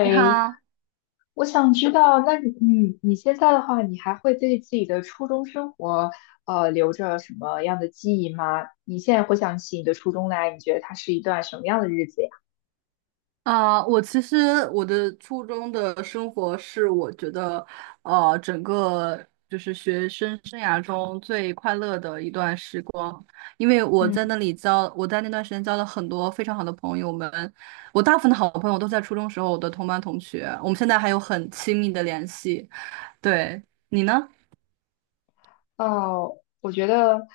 你好。我想知道，那你你现在的话，你还会对自己的初中生活，留着什么样的记忆吗？你现在回想起你的初中来，你觉得它是一段什么样的日子呀？我其实我的初中生活我觉得,整个就是学生生涯中最快乐的一段时光，因为嗯。我在那段时间交了很多非常好的朋友们。我大部分的好朋友都在初中时候我的同班同学，我们现在还有很亲密的联系。对，你呢？哦，我觉得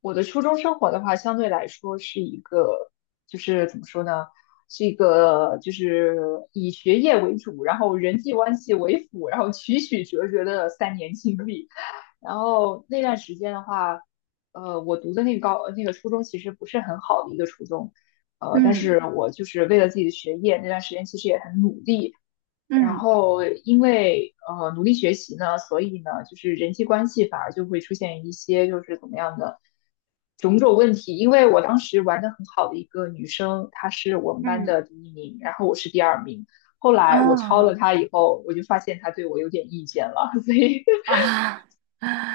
我的初中生活的话，相对来说是一个，就是怎么说呢，是一个就是以学业为主，然后人际关系为辅，然后曲曲折折的三年经历。然后那段时间的话，我读的那个那个初中其实不是很好的一个初中，但嗯，是我就是为了自己的学业，那段时间其实也很努力。然嗯，后因为努力学习呢，所以呢，就是人际关系反而就会出现一些就是怎么样的种种问题。因为我当时玩的很好的一个女生，她是我们班嗯，的第一名，然后我是第二名。后来我超了啊，她以后，我就发现她对我有点意见了，所以。啊！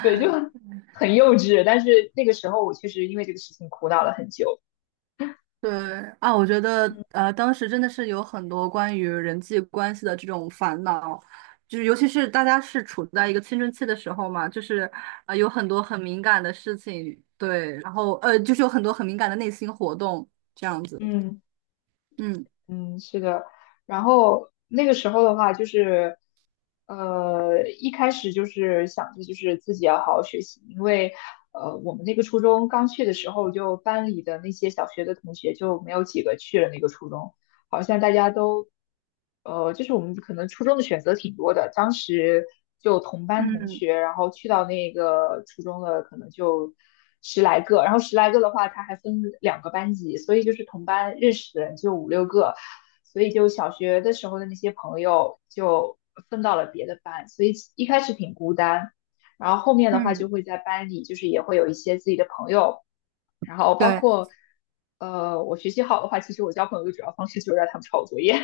对，就很 幼稚。但是那个时候，我确实因为这个事情苦恼了很久。对啊，我觉得当时真的是有很多关于人际关系的这种烦恼，就是尤其是大家是处在一个青春期的时候嘛，就是有很多很敏感的事情，对。然后就是有很多很敏感的内心活动这样子。嗯。嗯，嗯，是的。然后那个时候的话，就是一开始就是想着就是自己要好好学习，因为我们那个初中刚去的时候，就班里的那些小学的同学就没有几个去了那个初中。好像大家都，就是我们可能初中的选择挺多的，当时就同班同嗯，学，然后去到那个初中的可能就十来个，然后十来个的话，他还分两个班级，所以就是同班认识的人就五六个，所以就小学的时候的那些朋友就分到了别的班，所以一开始挺孤单，然后后面的话就嗯，会在班里，就是也会有一些自己的朋友。然后包对。括我学习好的话，其实我交朋友的主要方式就是让他们抄我作业。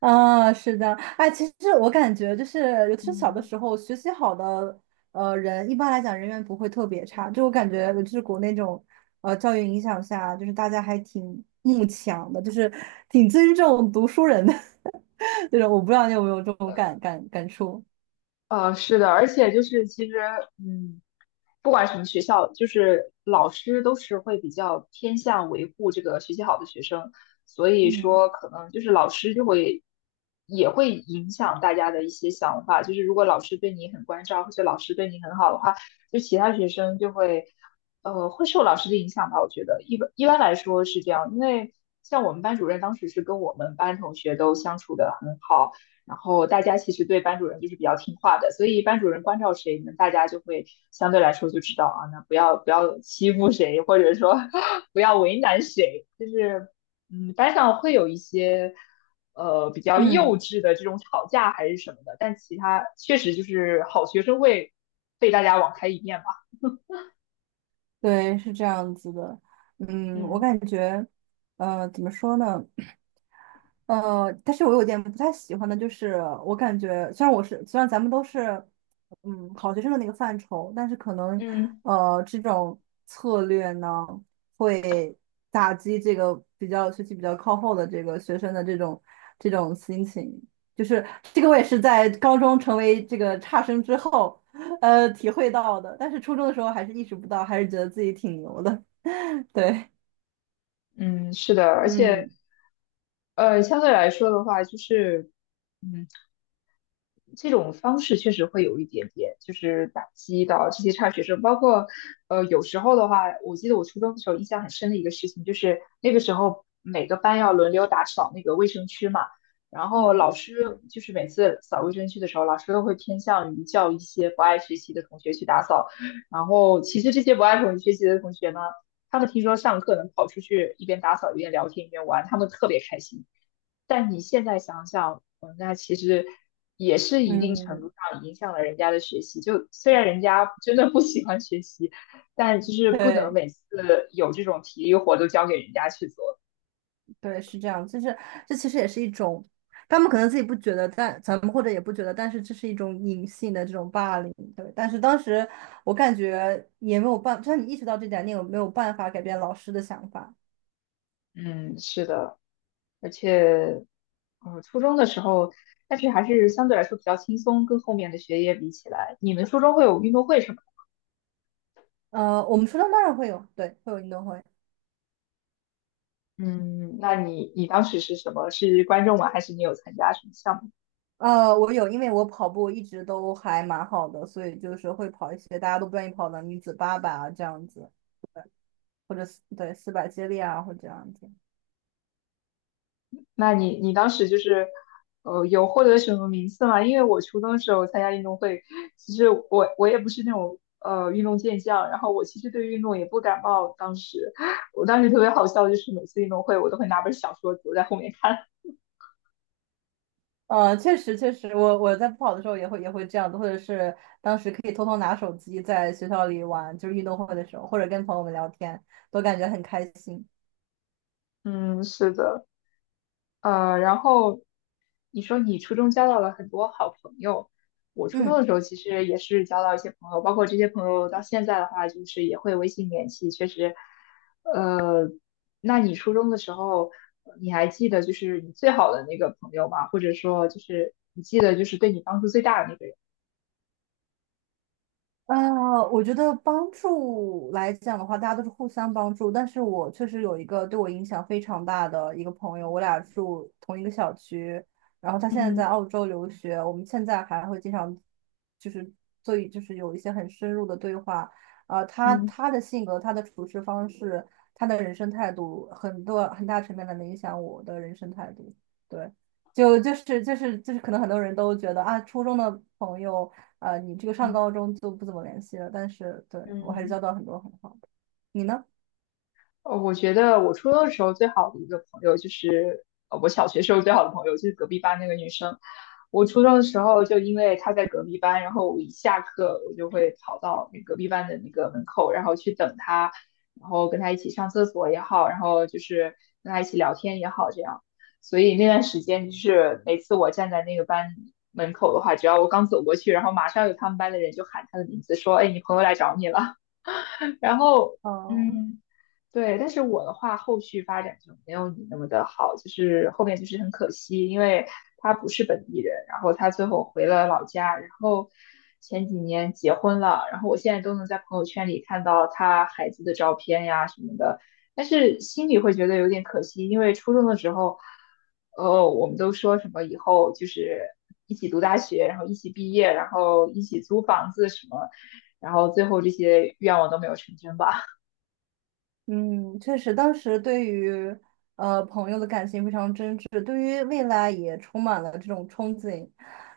啊，是的。哎，其实我感觉就是，尤其是小的嗯。时候，学习好的人，一般来讲人缘不会特别差。就我感觉，就是国内这种教育影响下，就是大家还挺慕强的，就是挺尊重读书人的 这种。我不知道你有没有这种感触？是的，而且就是其实，嗯，不管什么学校，就是老师都是会比较偏向维护这个学习好的学生，所以嗯，说可能就是老师就会也会影响大家的一些想法，就是如果老师对你很关照，或者老师对你很好的话，就其他学生就会会受老师的影响吧，我觉得一般来说是这样，因为像我们班主任当时是跟我们班同学都相处的很好。然后大家其实对班主任就是比较听话的，所以班主任关照谁，那大家就会相对来说就知道啊，那不要欺负谁，或者说 不要为难谁，就是嗯，班上会有一些比较幼嗯，稚的这种吵架还是什么的，但其他确实就是好学生会被大家网开一面吧。对，是这样子的。嗯，我嗯。感觉，怎么说呢？但是我有点不太喜欢的就是，我感觉虽然咱们都是，嗯，好学生的那个范畴，但是可能，嗯。这种策略呢，会打击这个学习比较靠后的这个学生的这种心情。就是这个，我也是在高中成为这个差生之后，体会到的。但是初中的时候还是意识不到，还是觉得自己挺牛的。对，嗯，是的，而且嗯，相对来说的话，就是嗯。这种方式确实会有一点点，就是打击到这些差学生。包括，有时候的话，我记得我初中的时候印象很深的一个事情，就是那个时候每个班要轮流打扫那个卫生区嘛，然后嗯，老师就是每次扫卫生区的时候，老师都会偏向于叫一些不爱学习的同学去打扫。然后其实这些不爱同学习的同学呢，他们听说上课能跑出去一边打扫一边聊天一边玩，他们特别开心。但你现在想想，嗯，那其实也是一定程嗯，度上影响了人家的学习。就虽然人家真的不喜欢学习，但就是不能对。每次有这种体力活都交给人家去做。对，是这样，就是这其实也是一种，他们可能自己不觉得，但咱们或者也不觉得，但是这是一种隐性的这种霸凌，对。但是当时我感觉也没有办，就算你意识到这点，你也没有办法改变老师的想法。嗯，是的，而且，初中的时候，但是还是相对来说比较轻松，跟后面的学业比起来，你们初中会有运动会什么的。我们初中当然会有，对，会有运动会。嗯，那你当时是什么？是观众吗？还是你有参加什么项目？我有，因为我跑步一直都还蛮好的，所以就是会跑一些大家都不愿意跑的女子八百啊这样子，或者四对四百接力啊或者这样子。那你当时就是，有获得什么名次吗？因为我初中的时候参加运动会，其实我也不是那种运动健将，然后我其实对运动也不感冒。当时我当时特别好笑，就是每次运动会我都会拿本小说躲在后面看。确实确实，我在不跑的时候也会这样子，或者是当时可以偷偷拿手机在学校里玩，就是运动会的时候，或者跟朋友们聊天，都感觉很开心。嗯，是的，然后你说你初中交到了很多好朋友，我初中嗯。的时候其实也是交到一些朋友，包括这些朋友到现在的话，就是也会微信联系，确实。那你初中的时候，你还记得就是你最好的那个朋友吗？或者说就是你记得就是对你帮助最大的那个人？呃，我觉得帮助来讲的话，大家都是互相帮助。但是我确实有一个对我影响非常大的一个朋友，我俩住同一个小区，然后他现在在嗯。澳洲留学，我们现在还会经常就是所以就是有一些很深入的对话。呃，他嗯。他的性格、他的处事方式、他的人生态度，很多很大层面的能影响我的人生态度。对，就是,可能很多人都觉得啊，初中的朋友，你这个上高嗯中就不怎么联系了，但是对我还是嗯，交到很多很好的。你呢？我觉得我初中的时候最好的一个朋友就是，我小学时候最好的朋友就是隔壁班那个女生。我初中的时候就因为她在隔壁班，然后我一下课我就会跑到那隔壁班的那个门口，然后去等她，然后跟她一起上厕所也好，然后就是跟她一起聊天也好，这样。所以那段时间就是每次我站在那个班门口的话，只要我刚走过去，然后马上有他们班的人就喊她的名字，说：“哎，你朋友来找你了。”然后，哦，嗯，对，但是我的话，后续发展就没有你那么的好，就是后面就是很可惜，因为他不是本地人，然后他最后回了老家，然后前几年结婚了，然后我现在都能在朋友圈里看到他孩子的照片呀什么的，但是心里会觉得有点可惜，因为初中的时候，我们都说什么以后就是一起读大学，然后一起毕业，然后一起租房子什么，然后最后这些愿望都没有成真吧。嗯，确实，当时对于朋友的感情非常真挚，对于未来也充满了这种憧憬。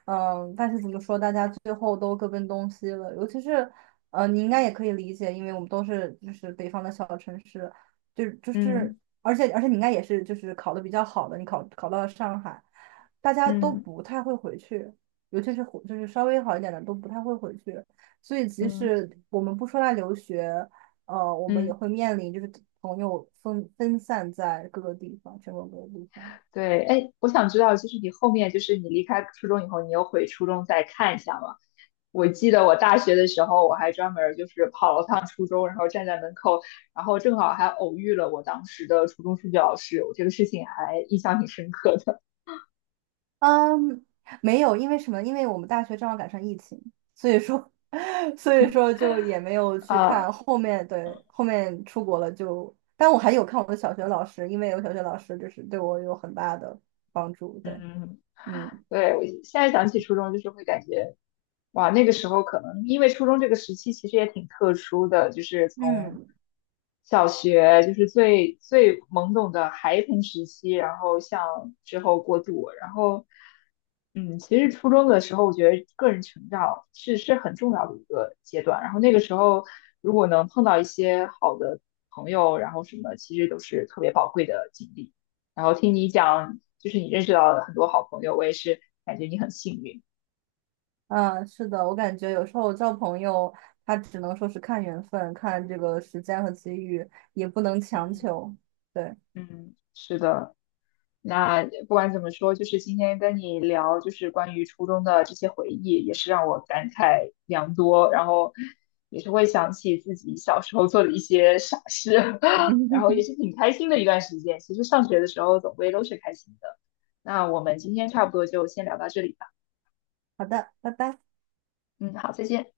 嗯，但是怎么说，大家最后都各奔东西了。尤其是你应该也可以理解，因为我们都是就是北方的小城市，就就 是，嗯而且你应该也是就是考的比较好的，你考到了上海，大家都嗯不太会回去，尤其是回就是稍微好一点的都不太会回去。所以即嗯。使我们不说来留学，我们也嗯。会面临就是朋友分散在各个地方，全国各个地方。对，哎，我想知道，就是你后面，就是你离开初中以后，你又回初中再看一下吗？我记得我大学的时候，我还专门儿就是跑了趟初中，然后站在门口，然后正好还偶遇了我当时的初中数学老师，我这个事情还印象挺深刻的。嗯，没有。因为什么？因为我们大学正好赶上疫情，所以说，所以说就也没有 去啊。看后面，对，后面出国了就，但我还有看我的小学老师，因为有小学老师就是对我有很大的帮助，对。嗯。嗯，对，我现在想起初中，就是会感觉哇，那个时候可能因为初中这个时期其实也挺特殊的，就是从嗯，小学就是最懵懂的孩童时期，然后向之后过渡，然后嗯，其实初中的时候，我觉得个人成长是很重要的一个阶段，然后那个时候如果能碰到一些好的朋友，然后什么，其实都是特别宝贵的经历。然后听你讲，就是你认识到了很多好朋友，我也是感觉你很幸运，嗯，是的，我感觉有时候交朋友，他只能说是看缘分，看这个时间和机遇，也不能强嗯。求，对。嗯，是的。那不管怎么说，就是今天跟你聊，就是关于初中的这些回忆，也是让我感慨良多，然后也是会想起自己小时候做的一些傻事，然后也嗯，是挺开心的一段时间。其实上学的时候总归都是开心的。那我们今天差不多就先聊到这里吧。好的，拜拜。嗯，好，再见。